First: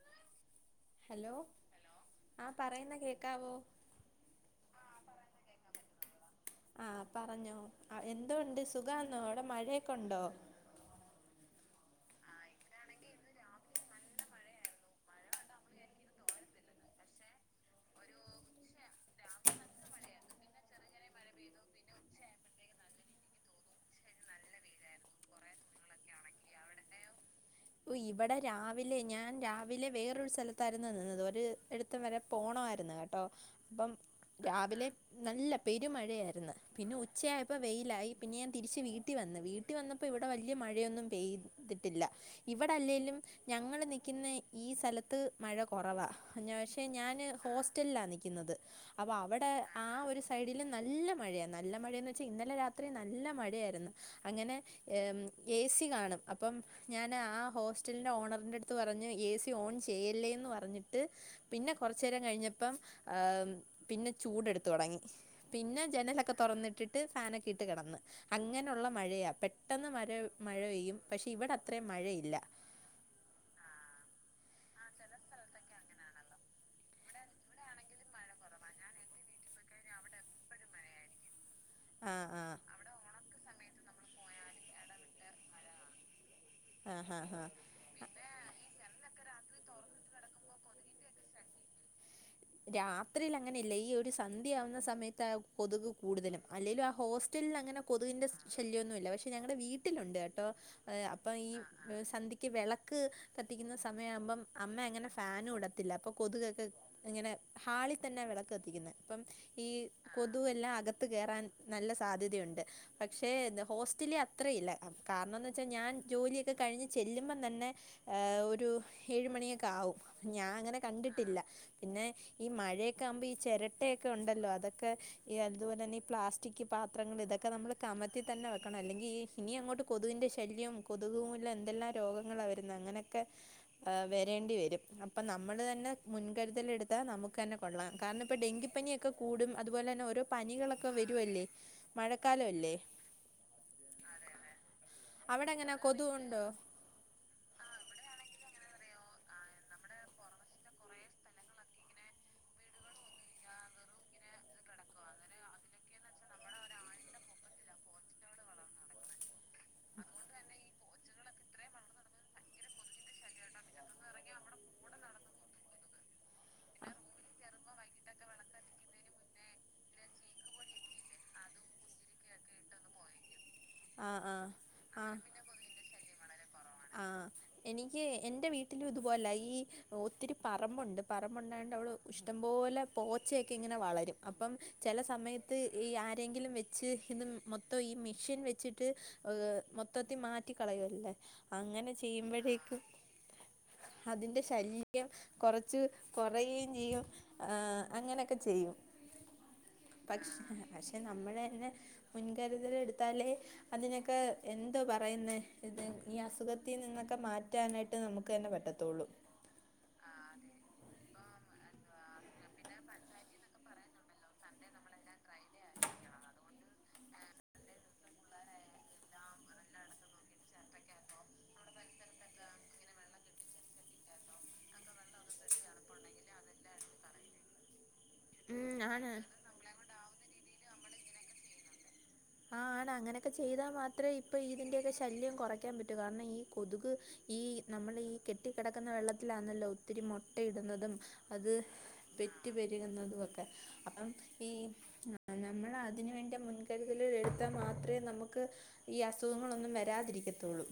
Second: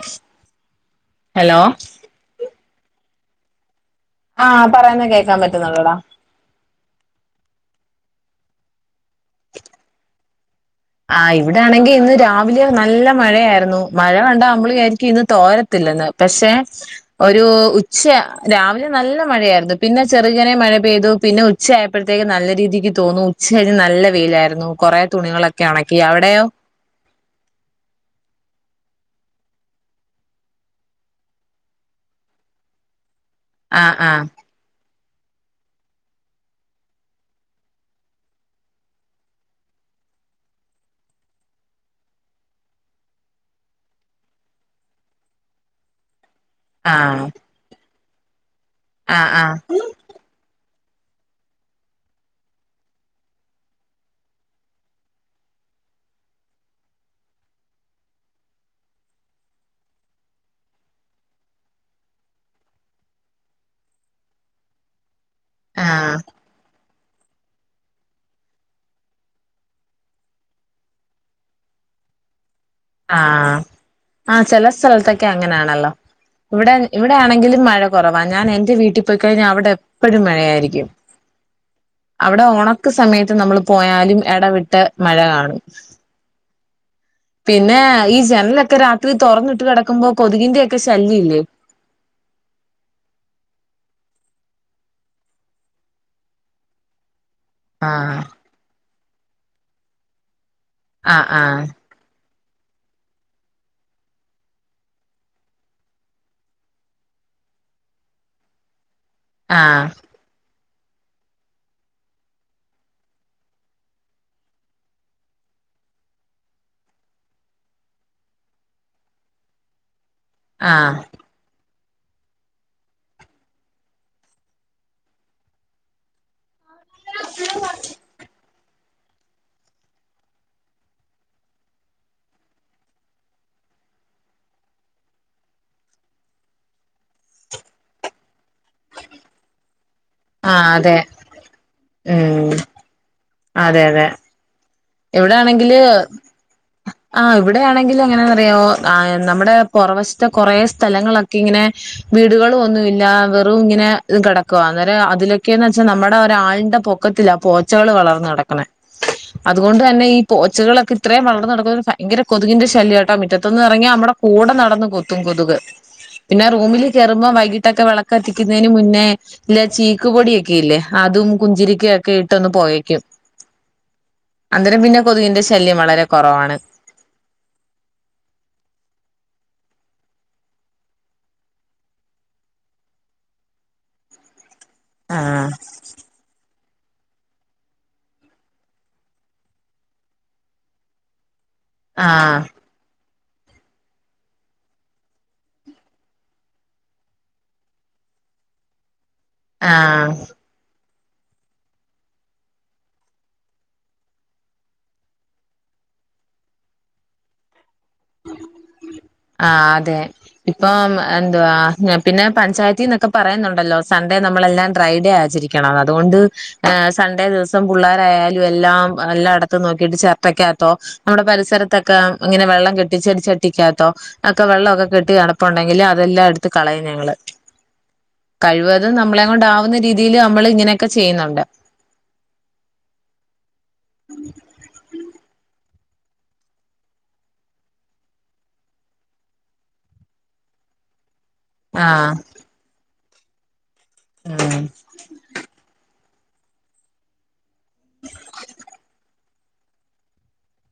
അഷ് hello ആ പറെയുന്നെ കേൾക്കാവോ ആഹ പറയുന്നെ കേൾക്കാൻ പറ്റുന്നുണ്ടെടാ ആഹ പറഞ്ഞോ അ എന്തുണ്ട് സുഖാന്നോ അവ്ടെ മഴെയൊക്കെ ഉണ്ടോ? ആ ഇവിടെ ആണെങ്കി ഇന്ന് രാവിലെ നല്ലെ മഴെയായിരുന്നു മഴെ കണ്ടാ നമ്മള് വിയാരിക്കും ഇന്ന് തോര ത്തില്ലെന്ന് പഷെ ഒരു ഉച്ച രാവിലെ നല്ലെ മഴെയായിരുന്നു പിന്നെ ചെറുകനെ മഴെ പെയ്തു പിന്നെ ഉ ഉച്ചായപ്പോഴത്തേക്ക് നല്ല രീതിക്ക് തോന്നു, ഉച്ച കഴിഞ്ഞ് നല്ലെ വെയിലായിരുന്നു കുറെ തുണികളൊക്കെ ഉണക്കി. അവിടെയോ? ഓ ഇവ്ടെ രാവിലെ ഞാൻ രാവിലെ വേറെരു സ്ഥലത്തായിരുന്നു നിന്നത് ഒര്ട് ത്ത് വരെ പോണവായിരുന്നു കേട്ടോ അപ്പം ആഹ് ആഹ് രാവിലെ നല്ലെ പെരുമഴയായിരുന്നു പിന്നെ ഉച്ചയായപ്പോ വെയിലായി പിന്നെ ഞാൻ തിരിച്ച് വീട്ടിൽ വന്ന് വീ നാട്ടി വന്നപ്പോ ഇവ്ടെ വല്ല്യയ മഴയൊന്നും പെയ്തിട്ടില്ല ഇവടെ അല്ലേലും ഞങ്ങള് നിക്കിന്ന ഈ സ്ഥലത്ത് മയ കൊറവാ [unintelligible] ആഹ് ഞാന് ഹോസ്റ്റ്ൽലാ നിക്കിന്നത് അപ്പൊ ആഹ് അവടെ ആഹ് ആ ഒര് സൈഡിൽ നല്ലെ മഴയാന്ന് നല്ലെ മഴെന്ന് വെച്ചാൽ ഇന്നലെ രാത്രി നല്ല മഴെയായിരുന്നു അങ്ങനെ ഏമ് ഏ സി കാണും, അപ്പം ഞാൻ നാആ ഹോസ്റ്റൽന്റെ ഓണറിന്റെട്ത്ത് പറഞ്ഞ് എ സി ഓൺ ചെയ്യെല്ലേന്ന് പറ്ഞ്ഞിട്ട് പിന്നെ കൊറച്ചെ നേരം കഴിഞ്ഞപ്പം ആഹ പിന്നെ ചൂടെടുത്തു തൊടങ്ങി പിന്നെ ആഹ് ജെനലൊക്കെ തൊറന്നി ട്ടിട്ട് ഫാനൊക്കെ ഇട്ട് കിടന്ന്. അങ്ങനെ ഉള്ള മഴെയാ പെട്ടെന്ന് മര മഴ പെയ്യും പക്ഷെ ഇവിടെ അത്രെയും മഴെയില്ല ആഹ ആ ചെല സ്ഥലത്തൊക്കെ അങ്ങനെയാണല്ലോ ഇവ്ടെ ഇവിടെ ആണെങ്കിലും മഴ കൊറവാ ഞാൻ എന്റെ വീട്ടി പോയിക്കഴിഞ്ഞാ അവ് എപ്പഴും മഴയായിരിക്കും ആ ആ അവിടെ ഓണം ക്ക് സമയത്ത് നമ്മള് പോയാലും എടവിട്ട് മഴ കാണും. ആഹ് ഹാ ഹാ. പിന്നെ ഈ ജനലൊക്കെ രാത്രി തൊറന്നിട്ട് കിടക്കുമ്പോ കൊതുകിന്റെയൊക്കെ ശല്യം ഇല്ലേ. രാത്രീല് അങ്ങനെയല്ല ഈ ഒരു സന്ധ്യ ആവുന്ന സമയത്ത് ആ കൊതുക് കൂടുതലും. അല്ലെലും ആ ഹോസ് റ്റൽല് അങ്ങനെ ആഹ് കൊതുവിന്റെ സ് ശല്യവൊന്നുവില്ല. പക്ഷെ ഞങ്ങടെ വീട്ടിലുണ്ട് കേട്ടോ. ആഹ് അപ്പം ഈ ആഹ് ഏഹ് സന്ധ്യക്ക് വെളക്ക് കത്തിക്കുന്ന സമയമാവുമ്പം അമ്മ അങ്ങനെ ഫാനും ഇടത്തില്ല അപ്പൊ കൊതുകെക്ക് ഇങ്ങനെ ഹാളി തന്നെ വിളക്ക് കത്തിക്കുന്നെ അപ്പം ഈ ആഹ് കൊതുവെല്ലാം അകത്ത് കേറാൻ നല്ല സാധ്യതയുണ്ട്. പക്ഷെ എന്ന് ഹോസ്റ്റലി അത്രയില്ല. കാരണംന്ന് വെച്ചാൽ ഞാൻ ജോലിയൊക്കെ കഴിഞ്ഞ് ചെല്ലുമ്പം തന്നെ ഏഹ് ഒരു ഏഴുമണിയൊക്കെ ആവും. ഞാ അങ്ങനെ ആഹ് കണ്ടിട്ടില്ല. പിന്നെ ഈ മഴയൊക്കെ ആവുമ്പം ഈ ചെരട്ടയൊക്കെ ഉണ്ടല്ലോ അതൊക്കെ ഈ അതുപോലെ തന്നെ ഈ പ്ലാസ് റ്റിക്ക് പാത്രങ്ങൾ ഇതൊക്കെ നമ്മൾ കമത്തി തന്നെ വെക്കണം. അല്ലെങ്കി ഇനി അങ്ങോട്ട് കൊതുകിന്റെ ശല്യം കൊതുകു മൂലം എന്തെല്ലാം രോഗങ്ങളാ വരുന്നെ. അങ്ങനൊക്കെ, ഏഹ് വരേണ്ടി വരും. അപ്പം നമ്മൾ തന്നെ മുൻ കരുതലെടുത്താ നമുക്ക ന്നെ കൊള്ളാം. കാരണം ഇപ്പം ഡെങ്കിപ്പിയൊക്കെ കൂടും. അതുപോലെന്നെ ഓരോ ആഹ് പനികളൊക്കെ അതെ വരുവല്ലേ ഉം മഴക്കാലവല്ലേ. അതെ അതെ. അവിടെ എങ്ങനെ ഇവിടാണെങ്കില് കൊതുകുണ്ടോ ആഹ്. ഇവിടെയാണെങ്കില് എങ്ങനാന്നറിയാവോ കാ നമ്മടെ പുറവശത്തെ കൊറെ സ്ഥലങ്ങളൊക്കെ ഇങ്ങനെ വീടുകളും ഒന്നു ഇല്ല. വെറും ഇങ്ങനെ കിടക്കുവാ അന്നേരം അതിലൊക്കേന്ന് വെച്ചാ നമ്മുടെ ഒരാളിന്റെ പൊ ക്കത്തിലാ പോച്ചകൾ വളർന്ന് കിടക്കണെ. അതുകൊണ്ട് തന്നെ ഈ പോച്ചകളൊക്കെ ഇത്രേം വളർന്ന് നടക്കുന്ന സ ഭയങ്കര കൊതുകിന്റെ ശല്യവാട്ടാ. മിറ്റത്തൊന്നും എറങ്ങിയാ നമ്മടെ കൂടെ നടന്ന് കൊത്തും കൊതുക്. പിന്നെ റൂമിൽ കേറുമ്പോം വൈകിട്ടൊക്കെ വിളക്ക് കത്തിക്കുന്നേന് മുന്നേ ഇല്ല ചീക്ക് പൊടിയൊക്കെ ഇല്ലേ അതും കുഞ്ചിരിക്കയൊക്കെ ഇട്ടൊന്ന് പൊകക്ക്യും. ആഹ് ആഹ്. അന്നേരം പിന്നെ കൊതുകിന്റെ ശല്യം വളരെ കൊറവാണ്. ആഹ് എനിക്ക് എന്റെ വീട്ടിലും ഇതുപോലാ. ഈ ഒത്തിരി പറമ്പുണ്ട് പറമ്പുണ്ടായോണ്ട് അവള് ഇഷ്ടംപോലെ പോച്ചയൊക്കെ ഇങ്ങനെ വളരും. അപ്പം ചെല ആഹ് സമയത്ത് ഈ ആരെയെങ്കിലും വെച്ച് ഇത് മൊത്തം ഈ മെഷീൻ വെച്ചിട്ട് ഏഹ് മൊത്തത്തി മാ റ്റിക്കളയല്ലേ അങ്ങനെ ആഹ് ചെയ്യുമ്പഴേക്കും അതിന്റെ ശല്യം കൊറച്ച് കൊറയേം ചെയ്യും ഏഹ് അങ്ങനെയൊക്കെ ചെയ്യും. ആഹ് പക്ഷ് പക്ഷെ നമ്മള് തന്നെ മുൻകരുതല് എടുത്താലേ അതിനൊക്കെ എന്തോ പറയുന്നെ ഇത് ഈ അസുഖത്തിൽ നിന്നൊക്കെ മാറ്റാനായിട്ട് നമുക്ക് തന്നെ പറ്റത്തൊള്ളൂ. ആഹ് അതെ. ഇപ്പം എന്തുവാ പിന്നെ പഞ്ചായത്തിന്നൊക്കെ പറയുന്നുണ്ടല്ലോ. സൺഡേ നമ്മളെല്ലാം ഡ്രൈഡേ ആചരിക്കണംന്ന്. അതുകൊണ്ട് ഏഹ് സൺഡേ ദിവസം പുള്ളാരായാലും എല്ലാം എല്ലാം എടത്തും നോക്കിട്ട് ചെരട്ടക്കകത്തോ നമ്മുടെ പരിസരത്തൊക്കെ ഇങ്ങനെ വെള്ളം കെ ട്ടി ച്ചെടിച്ചട്ടിക്കാത്തോ ഒക്കെ വെള്ള ഒക്കെ കെട്ടി കെടപ്പുണ്ടെങ്കിൽ അതെല്ലാം എട് ത്ത് കളയും ഞങ്ങള്. ഉം കഴിവതും ആണ് നമ്മളെം കൊണ്ടാവുന്ന രീ തീല് നമ്മള് ഇങ്ങനെയൊക്കെ ചെയ്യുന്നുണ്ട്. ആഹ് ആണ്. അങ്ങനെയൊക്കെ ചെയ്താ മാത്രേ ഇപ്പൊ ഇതിന്റെയൊക്കെ ശല്യം കൊറയ്ക്കാൻ പറ്റൂ. കാരണം ഈ കൊതുക് ഈ നമ്മൾ ഈ കെട്ടി കിടക്കുന്ന വെള്ളത്തിലാന്നല്ലോ ഒത്തിരി മൊട്ടയിടുന്നതും അത് ആഹ് പെറ്റുപെരുകുന്നതും ഒക്കെ അപ്പം ഈ ഉം നമ്മൾ അതിന വേണ്ടി മുൻകരുത ൽ എഴുത്താൽ മാത്രമേ നമുക്ക് ഈ അസുഖങ്ങളൊന്നും വരാതിരിക്കത്തുള്ളൂ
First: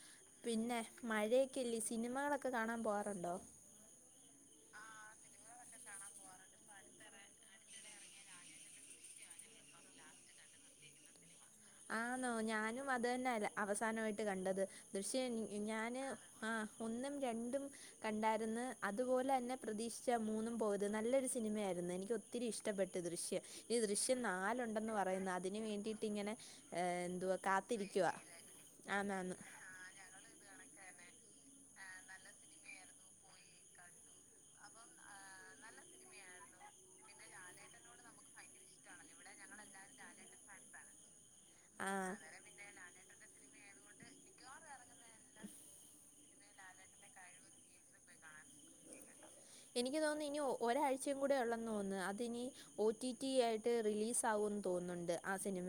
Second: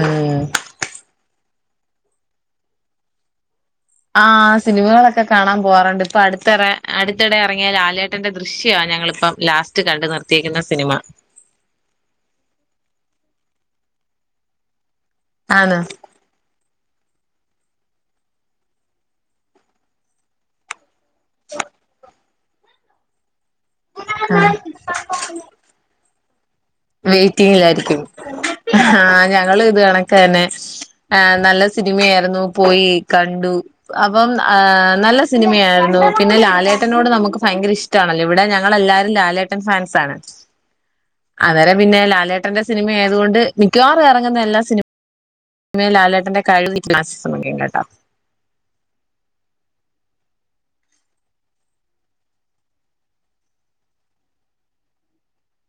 ഉം പിന്നെ മഴയൊക്കെല്ല സിനിമകളൊക്കെ കാണാൻ പോവാറുണ്ടോ ആഹ് സിനിമകളൊക്കെ കാണാൻ പോറുണ്ട് ഇപ്പൊ അടു ഇത്രറ അടുത്തിടെ ഇറങ്ങിയൽ ആ ലേട്ടന്റെ ദൃശ്യമാണ് ഞങ്ങളിപ്പം ലാസ്റ്റ് കണ്ട നിർത്തിയിരിക്കുന്ന സിനിമ ആന്നോ ഞാനും അത് തന്നെ അ അവസാനമായിട്ട് കണ്ടത് ദൃശ്യ ആന്നോ ഞാന് ആ ഒന്നും രണ്ടും കണ്ടായിരുന്നു അതുപോലെ തന്നെ പ്രതീക്ഷിച്ചാ മൂന്നും പോ ത് നല്ലൊരു സിനിമയായിരുന്നു യത് നല്ലൊരു സിനിമ ആയിരുന്നു എനിക്ക് ഒത്തിരി ഇഷ്ടപ്പെട്ട് ദൃശ്യം ഈ ദൃശ്യം നാലുണ്ടെന്ന് പറ പറയുന്നു അതിന് വേണ്ടിട്ട് ഇങ്ങനെ ഏ, എന്തുവാ വെയിറ്റിങ്ങിലായിരിക്കും കാത്തിരിക്കുവ ആ ആന്നാന്ന് ഞങ്ങള് ഇത് കണക്കെന്നെ ആഹ് നല്ല സിനിമയായിരുന്നു പോയി കണ്ടു അപ്പം ആ നല്ല സിനിമയായിരുന്നു പിന്നെ ലാലേട്ടനോട് നമുക്ക് ഫയങ്കര ഇഷ് ടാണല്ലോ ഇവിടെ ഞങ്ങൾ എല്ലാരും ലാലേട്ടൻ ഫാൻസാണ് അന്നേരം ആ പിന്നെ ലാലേട്ടന്റെ സിനിമ ആയതുകൊണ്ട് മിക്കവാറും എറങ്ങുന്ന എല്ലാ സിനിമ മേ ലാലേട്ടന്റെ കഴിവ് [unintelligible] കേട്ടോ എനിക്ക് തോന്നുന്നു ഇനി ഒരാഴ്ചയും കൂടെ ഉള്ളെന്ന് തോന്നുന്നു അതിനി ഒ ടി ടി ആയിട്ട് റിലീസ് ആവുംന്ന് തോന്നുന്നുണ്ട് ആ സിനിമ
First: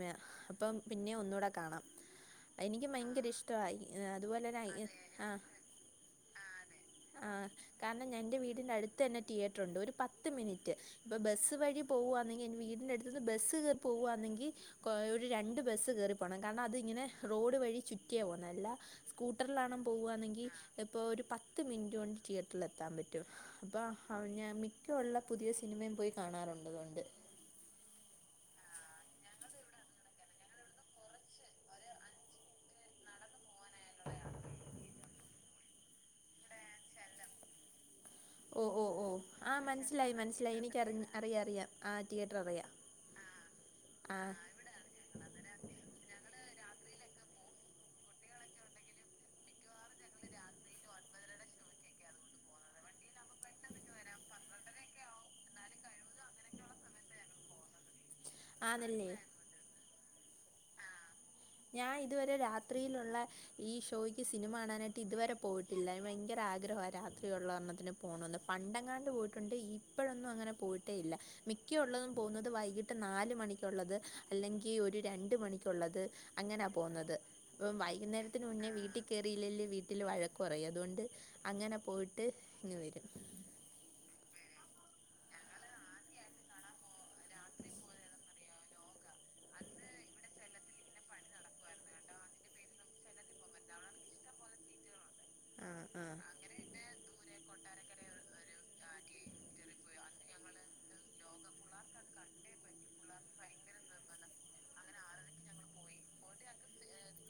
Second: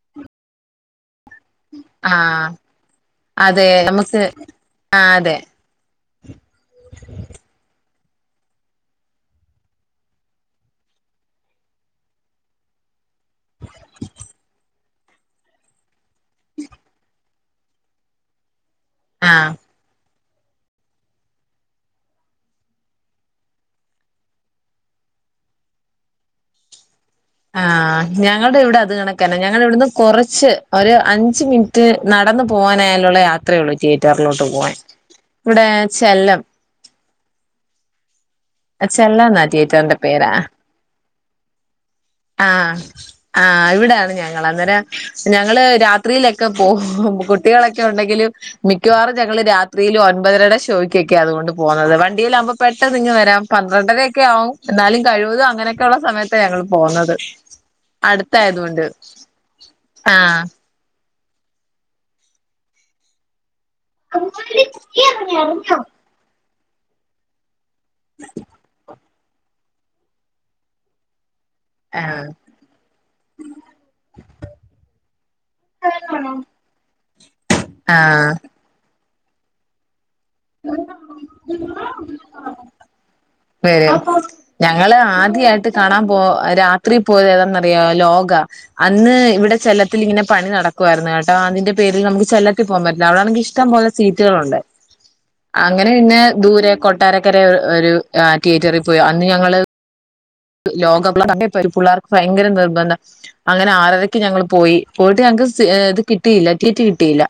അപ്പം പിന്നെ ഒന്നുടെ കാണാം ആഹ് എനിക്കും ഭയങ്കര അതെ ഇഷ്ടായി നമുക്ക് അതുപോലെ തന്നെ ആ ആഹ് അതെ ആഹ് അതെ ആഹ് കാരണം എന്റെ വീ വീടിന്റെ അടുത്ത് തന്നെ തിയേറ്ററൊണ്ട് ഒരു പത്ത് മിനിറ്റ് ഇപ്പൊ ബസ്സ് വഴി പോവാന്നെങ്കി വീടിന്റെ അടു ത്ത്ന്ന് ബസ്സ് കേറി പോവാന്നെങ്കി ഒരു രണ്ട് ബസ്സ് കേറിപ്പോണം കാരണം അതിങ്ങനെ റോഡ് വഴി ചുറ്റിയാ പോന്നേ അല്ല ആ സ്കൂട്ടറിലാണ് പോവാണെങ്കി ചെലപ്പോ ഒരു പത്ത് മിനിറ്റൊണ്ട് തിയേറ്ററിലെത്താൻ പറ്റും പറ്റും അപ്പോ അവ ഞാൻ മിക്കേള്ള പുതിയ സിനിമയും പോയി കാണാറുണ്ട് പണ്ട് ആഹ് ഞങ്ങള്ടെ ഇവിടെ അത് കണക്കെന്നെ ഞങ്ങള്ടെ ഇവിടുന്ന് കുറച്ച് ഒരു അഞ്ച് മിനിറ്റ് നടന്നു പോകാനായാലുള്ള യാത്രേ ഒള്ളൂ തിയേറ്ററിലോട്ട് പോവാൻ ഇവടെ ചെല്ലം ഓ ഓ ഓ ചെല്ലം എന്നാ ആ തിയേറ്ററിന്റെ മനസ്സിലായി പേരാ മനസ്സിലായി എനിക്കറി അറിയാം അറിയാം ആ തിയേറ്റർ അറിയാം ആഹ് ഇവിടാണ് ആ ഞങ്ങൾ അന്നേരം ഞങ്ങള് രാത്രീലൊക്കെ പോവും കുട്ടികളൊക്കെ ഉണ്ടെങ്കിലും മിക്കവാറും ഞങ്ങള് രാത്രീല് ഒൻമ്പതരേടെ ഷോയ്ക്കൊക്കെയാ അതുകൊണ്ട് പോകുന്നത് വണ്ടിലാവുംമ്പോ പെട്ടെന്നിങ്ങ് വരാം പന്ത്രണ്ടരൊക്കെ ആവും എന്നാലും കഴിവതും അങ്ങനെയൊക്കെയുള്ള സമയത്താ ഞങ്ങള് പോന്നത് അടുത്തായതൊണ്ട് ആഹ് ആഹ് ഞാൻ ഇതുവരെ രാത്രീലുള്ള ഈ ഷ് ഷോയ്ക്ക് സിനിമ കാണാനായിട്ട് ഇതുവരെ പോയിട്ടില്ല അയ്ന് ഭയങ്കര ആഗ്രഹാ രാത്രിയുള്ള ഒരെണ്ണം ത്തിന് പോണംന്ന് പണ്ടങ്ങാണ്ട് പോയിട്ടുണ്ട് ഇപ്പഴൊന്നും അങ്ങനെ പോയിട്ടേ ഇല്ല മിക്ക ഒള്ളതും പോവുന്നത് വൈകിട്ട് നാല് മണിക്കുള്ളത് അല്ലെങ്കി ഒരു രണ്ട് ക്കുള്ളത് അങ്ങനെ പോന്നത് ആഹ് വൈകുന്നേരത്തിന് മുന്നേ വീട്ടി കേറില്ലേല് വീട്ടില് വഴ ക്കു പറയും അതൊണ്ട് അങ്ങനെ പോയിട്ട് ഇങ് വെരും വെരും ഞങ്ങള് ആദ്യായിട്ട് കാണാൻ പോ രാ ത്രി പോയതേതാന്നറിയൊ ലോക അന്ന് ഇവിടെ ചെല്ലത്തിൽ ഇങ്ങനെ പണി നടക്ക ക്കുവായിരുന്നു കേട്ടാ അതിന്റെ പേരിൽ നമുക്ക് ചെല്ലത്തി പോവാൻ പറ്റില്ല അവിടാണെങ്കി ഇഷ്ടംപേലെ സീറ്റുകളുണ്ട് ആ അങ്ങനെ ആ പിന്നെ ദൂരെ കൊട്ടാരക്കര ഒരു തിയേറ്ററിൽ പോയി അന്ന് ഞങ്ങള് ലോക [inaudible] പിള്ളേർക്ക് ഭയങ്കര നിർബന്ധം അങ്ങനെ ആറരക്ക് ഞങ്ങള് പോയി പോയിട്ട് ഞങ്ങക്ക് സീ ഇത് കിട്ടിയില്ല സീറ്റ് കിട്ടിയില്ല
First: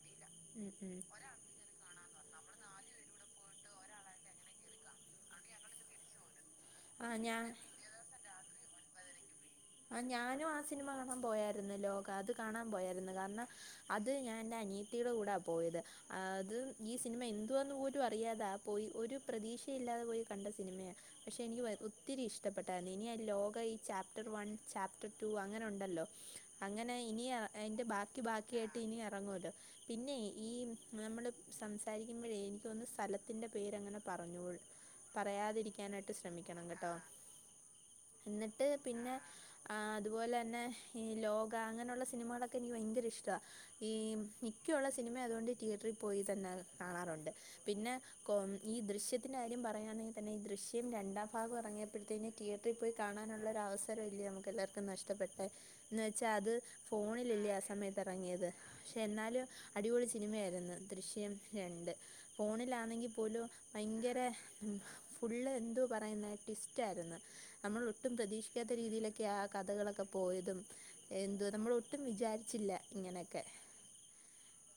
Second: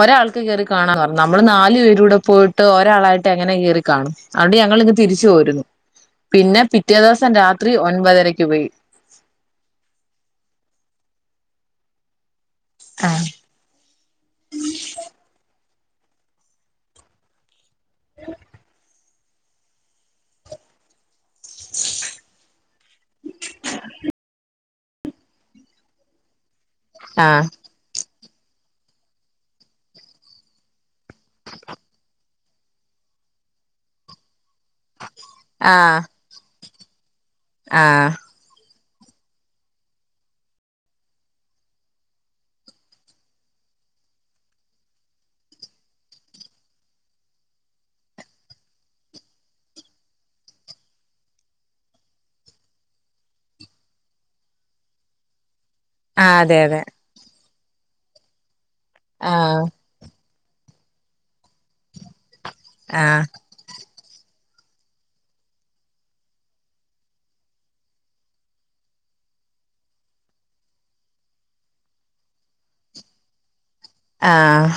ഒരാൾക്ക് കേറി ഉം കാണാ ഉം പറഞ്ഞു നമ്മള് നാല് പേരൂടെ പോയി ട്ട് ഒരാളായിട്ട് എങ്ങനെ കേറി കാണും അതൊണ്ട് ഞങ്ങളിങ്ങ് തിരിച്ചു പോരുന്നു പിന്നെ പി റ്റേ ആ ദിവസം ഞാൻ രാത്രി ഒൻപതരയ്ക്ക് പോയി ആഹ് ഞാനും ആ സിനിമ കാണാൻ പോയാരുന്നു ലോക അത് കാണാൻ പോയാരുന്നു ആഹ് കാരണം അത് ഞാൻന്റെ അനിയത്തിടെ കൂടെ പോയത് അത് ഈ സിനിമ എന്തുവാന്ന് പോലും അറിയാതാ പോയി ഒരു പ്രതീക്ഷയില്ലാതെ പോയി കണ്ട സിനിമയാ പക്ഷേ എനിക്ക് ഒത്തിരി ഇഷ്ടപ്പെട്ടായിരുന്നു ഇനി ആ ലോക ഈ chapter one chapter two അങ്ങനെ ഉണ്ടല്ലോ അങ്ങനെ ഇനി ആഹ് അയിന്റെ ബാക്കി ബാ ക്ക്യായ്ട്ട് ഇനി എറങ്ങുവല്ലൊ പിന്നെയ് ഈ നമ്മള് സംസാരിക്കുമ്പഴേ എനിക്കൊന്നു സ്ഥലത്തിന്റെ പേരങ്ങനെ പറഞ്ഞൂട ആഹ് പറയാതിരിക്കാനായിട്ട് ശ്രമിക്കണം കെട്ടോ ആഹ് ഇന്നിട്ട് പിന്നെ ആ അതുപോലെ തന്നെ ഈ ലോക അങ്ങനെയുള്ള സിനിമകളൊക്കെ എനിക്ക് ഭയങ്കര ഇഷ്ടാ ഈ മിക്കഉള്ള സിനിമ ആയതുകൊണ്ട് തിയേറ്ററിൽ പോയി തന്നെ കാണാറുണ്ട് പിന്നെ കൊ ഈ ദൃശ്യത്തിൻന്റെ കാര്യം പറയയാണെങ്കിതന്നെ ഈ ദൃശ്യംരണ്ടാം ഭാഗം ഇറങ്ങിയപ്പോഴത്തേെ തിയേറ്ററിൽ പോയി കാണാനുള്ള ള്ളൊരു അവസരം ഇല്ലേ നമുക്ക് എല്ലാർക്കും നഷ്ടപ്പെട്ടെ എന്ന് വെച്ചാ ആഹ് അത് അതെ അതെ ഫോണിലില്ലേ ആ സമയത്ത് ത്തിറങ്ങിയത് പക്ഷേ എന്നാലും ആഹ് അടിപൊളി സിനിമയായിരുന്നു ദൃശ്യം രണ്ട് ഫോണിലാണെങ്കി ആഹ് പോലും ഭയങ്കര ഫുള്ള് എന്തു പറയുന്ന ടിസ്റ്റായിരുന്നു നമ്മൾ ഒട്ടും പ്രതീക്ഷിക്കാത്ത രീതിയിലൊക്കെ ആ കഥകളൊക്കെ പോയതും എന്തു നമ്മളൊട്ടും വിചാരിച്ചില്ല ഇങ്ങനെയൊക്കെ ആഹ്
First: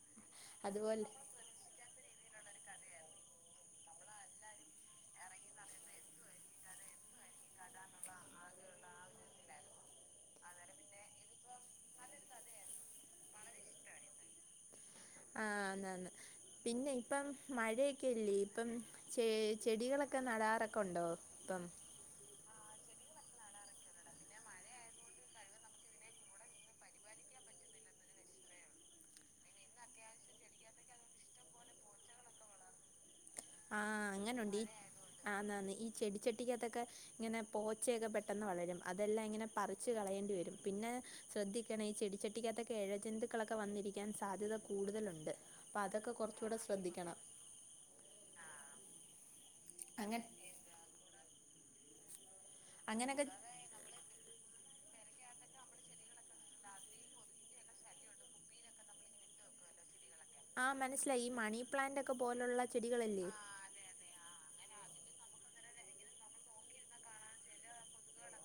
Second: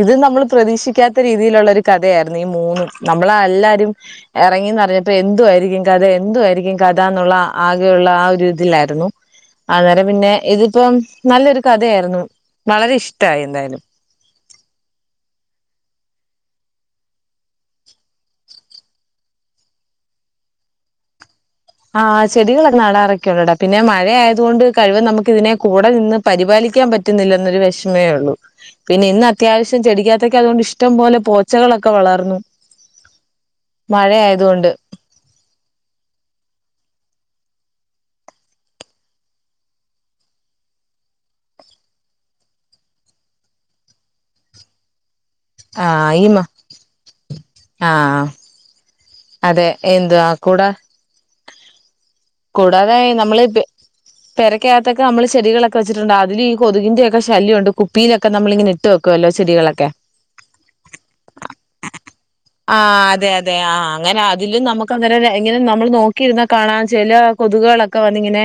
ഇത് നമ്മൾ അതുപോലെ പ്രതീക്ഷിക്കാത്ത രീതി തിയിലുള്ള ഒരു കഥയായിരുന്നു ഈ മൂന്ന് നമ്മളല്ലാരും എറങ്ങിന്നറിഞ്ഞപ്പോ എന്തു ആയിരിക്കും കഥ എന്തു ആയിരിക്കും കഥാന്നുള്ള ആകെയുള്ള ആ ഒരു ഇതിലായിരുന്നു അന്നേരം പിന്നെ ഇതിപ്പം നല്ലൊരു കഥയായിരുന്നു വളരെ ഇഷ്ടായി എന്തായാലും ആന്ന് ആന്ന് പിന്നെ ഇപ്പം മഴയൊക്കെല്ലേ ഇപ്പം ചേ ചെടികളൊക്കെ നടാറൊക്കെ ഉണ്ടോ ഇപ്പം ആഹ് ചെടികളൊക്കെ നടാറൊക്കണ്ടടാ പിന്നെ മഴായതു കൊണ്ട് കഴിവ് നമുക്ക് ഇതിനെ കൂടെ നിന്ന് പരിപാലിക്കാൻ പറ്റുന്നില്ല എന്നൊരു വിഷമേ ഒള്ളൂ പിന്നെ ഇന്ന് അത്യാവശ്യം ചെടിക്കാത്തൊക്കെ അതുകൊണ്ട് ഇഷ്ടം പോലെ പോച്ചകളൊക്കെ വളർന്നു ആഹ് അങ്ങനെയുണ്ട് ഈ മഴയായതുകൊണ്ട് ആന്നാന്ന് ഈ ചെടിച്ചട്ടിക്കക ത്തൊക്കെ ഇങ്ങനെ പോച്ചയൊക്കെ പെട്ടെന്ന് വളരും അതെല്ലാം ഇങ്ങനെ പറിച്ച് കളയേണ്ടി വരും പിന്നെ ശ്രദ്ധിക്കണേ ഈ ചെടിച്ചട്ടിക്കകത്തോക്കെ എഴജന്തുക്കളൊക്കെ വന്നിരിക്കാൻ സാധ്യത കൂടുതലുണ്ട് അപ്പൊ അതൊക്കെ ആഹ് ഇമാ കുറച്ചുകൂടെ ശ്രദ്ധിക്കണം ആഹ് അതെ അങ്ങൻ എന്തുവാ കൂടാ കൂടാതായി അങ്ങനൊക്കെ നമ്മള്പി പെരക്കകത്തക്കെ നമ്മള് ചെടികളൊക്കെ വെച്ചിട്ടുണ്ട അതില് ഈ കൊതുകിന്റെ ശല്യുണ്ട് കുപ്പിയിലൊക്കെ നമ്മളിങ്ങനെ ഇട്ട് വക്കും ക്കോലോ ചെടി കളൊക്കെ ആഹ് മനസ്സിലായി ഈ മണിപ്ലാന്റൊക്കെ പോലുള്ള ആഹ് ചെടികളല്ലേ അതെ അതെ ആഹ് അങ്ങനെ അതിലും നമുക്ക് അങ്ങന ഇങ്ങനെ നമ്മൾ നോക്കിയിരുന്ന കാണാ ചെല കൊതുകുകളൊക്കെ വന്നിങ്ങനെ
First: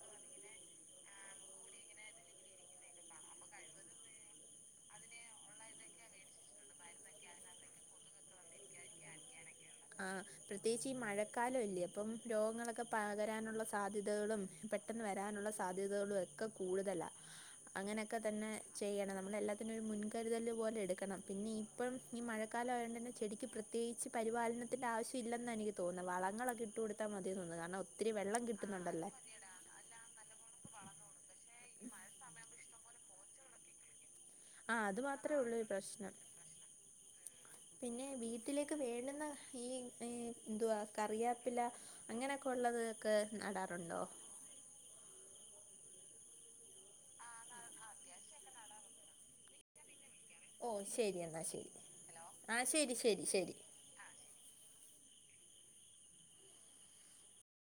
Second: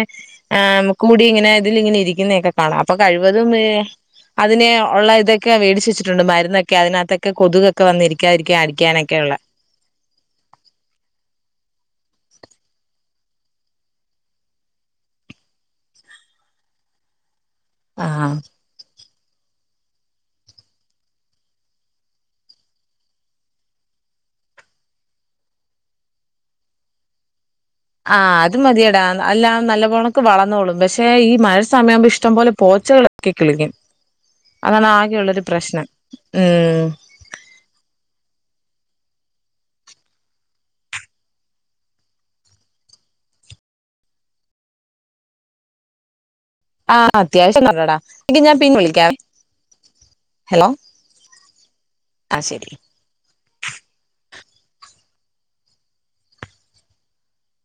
ആഹ് നമുക്ക് കൂടി ഇങ്ങനെ ഇതില് ഇങ്ങനെ ഇരിക്കുന്നൊക്കെ കാണാം അപ്പൊ കഴിവതും ഏ അതിനെ ഉള്ള ഇതൊക്കെ വേടിച്ച് വെച്ചട്ടുണ്ട് മരുന്നൊക്കെ അതിനകത്തൊക്കെ കൊതുകൊക്കെ വന്നിരിക്കാതിരിക്കന് ക്കാനൊക്കെയുള്ളെ ആഹ് പ്രത്യേകിച്ച് ഈ മഴക്കാലല്ലേ അപ്പം രോഗങ്ങളൊക്കെ പകരാനുള്ള സാധ്യതകളും പെട്ടെന്ന് വരാനുള്ള സാധ്യതകളുമൊക്കെ കൂടുതലാ. [inaudible] അങ്ങനെക്കെ ആഹ് തന്നെ ചെയ്യണം നമ്മളെ എല്ലാത്തിനും ഒരു മുൻകരുതല് പോലെ എടുക്കണം. പിന്നെ ഇപ്പം ഈ മഴക്കാലം ആയോണ്ടന്നെ ചെടിക്ക് പ്ര ത്യേകിച്ച് പരിപാലനത്തിൻ്റെ ആവശ്യമില്ലെന്ന എനിക്ക് തോന്ന്ന്നെ. വളങ്ങളൊക്കെ ഇട്ട് കൊടുത്താൽ മതി തോന്നുന്നു. കാരണം ഒത്തിരി ആഹ് വെള്ളം അത് മതിയെടാ. കിട്ടുന്നുണ്ടല്ലേ അല്ല നല്ല പോണക്കെ വളർന്നോളും. പക്ഷെ ഈ മഴ സമയവുമ്പോ ഇഷ്ടം പോലെ പോച്ചകളൊക്കെ കിളിക്കും. അതാണ് ആഹ് അത് മാത്രമേ ആകെയുള്ളൊരു ഉള്ളൂ ഒരു പ്രശ്നം. ഉം പിന്നെ വീട്ടിലേക്ക് വേണുന്ന ഈ ഏഹ് എന്തുവാ കറിയാപ്പില അങ്ങനൊക്കെ ഉള്ളത് ഒക്കെ നടാറുണ്ടോ? ആഹ് അത്യാവശ്യം നടടാ. എങ്കി ഞാൻ പിന്നെ വിളിക്കാവെ. ഓഹ് ശരി എന്നാ ശരി. ആഹ് ശരി ശരി ശരി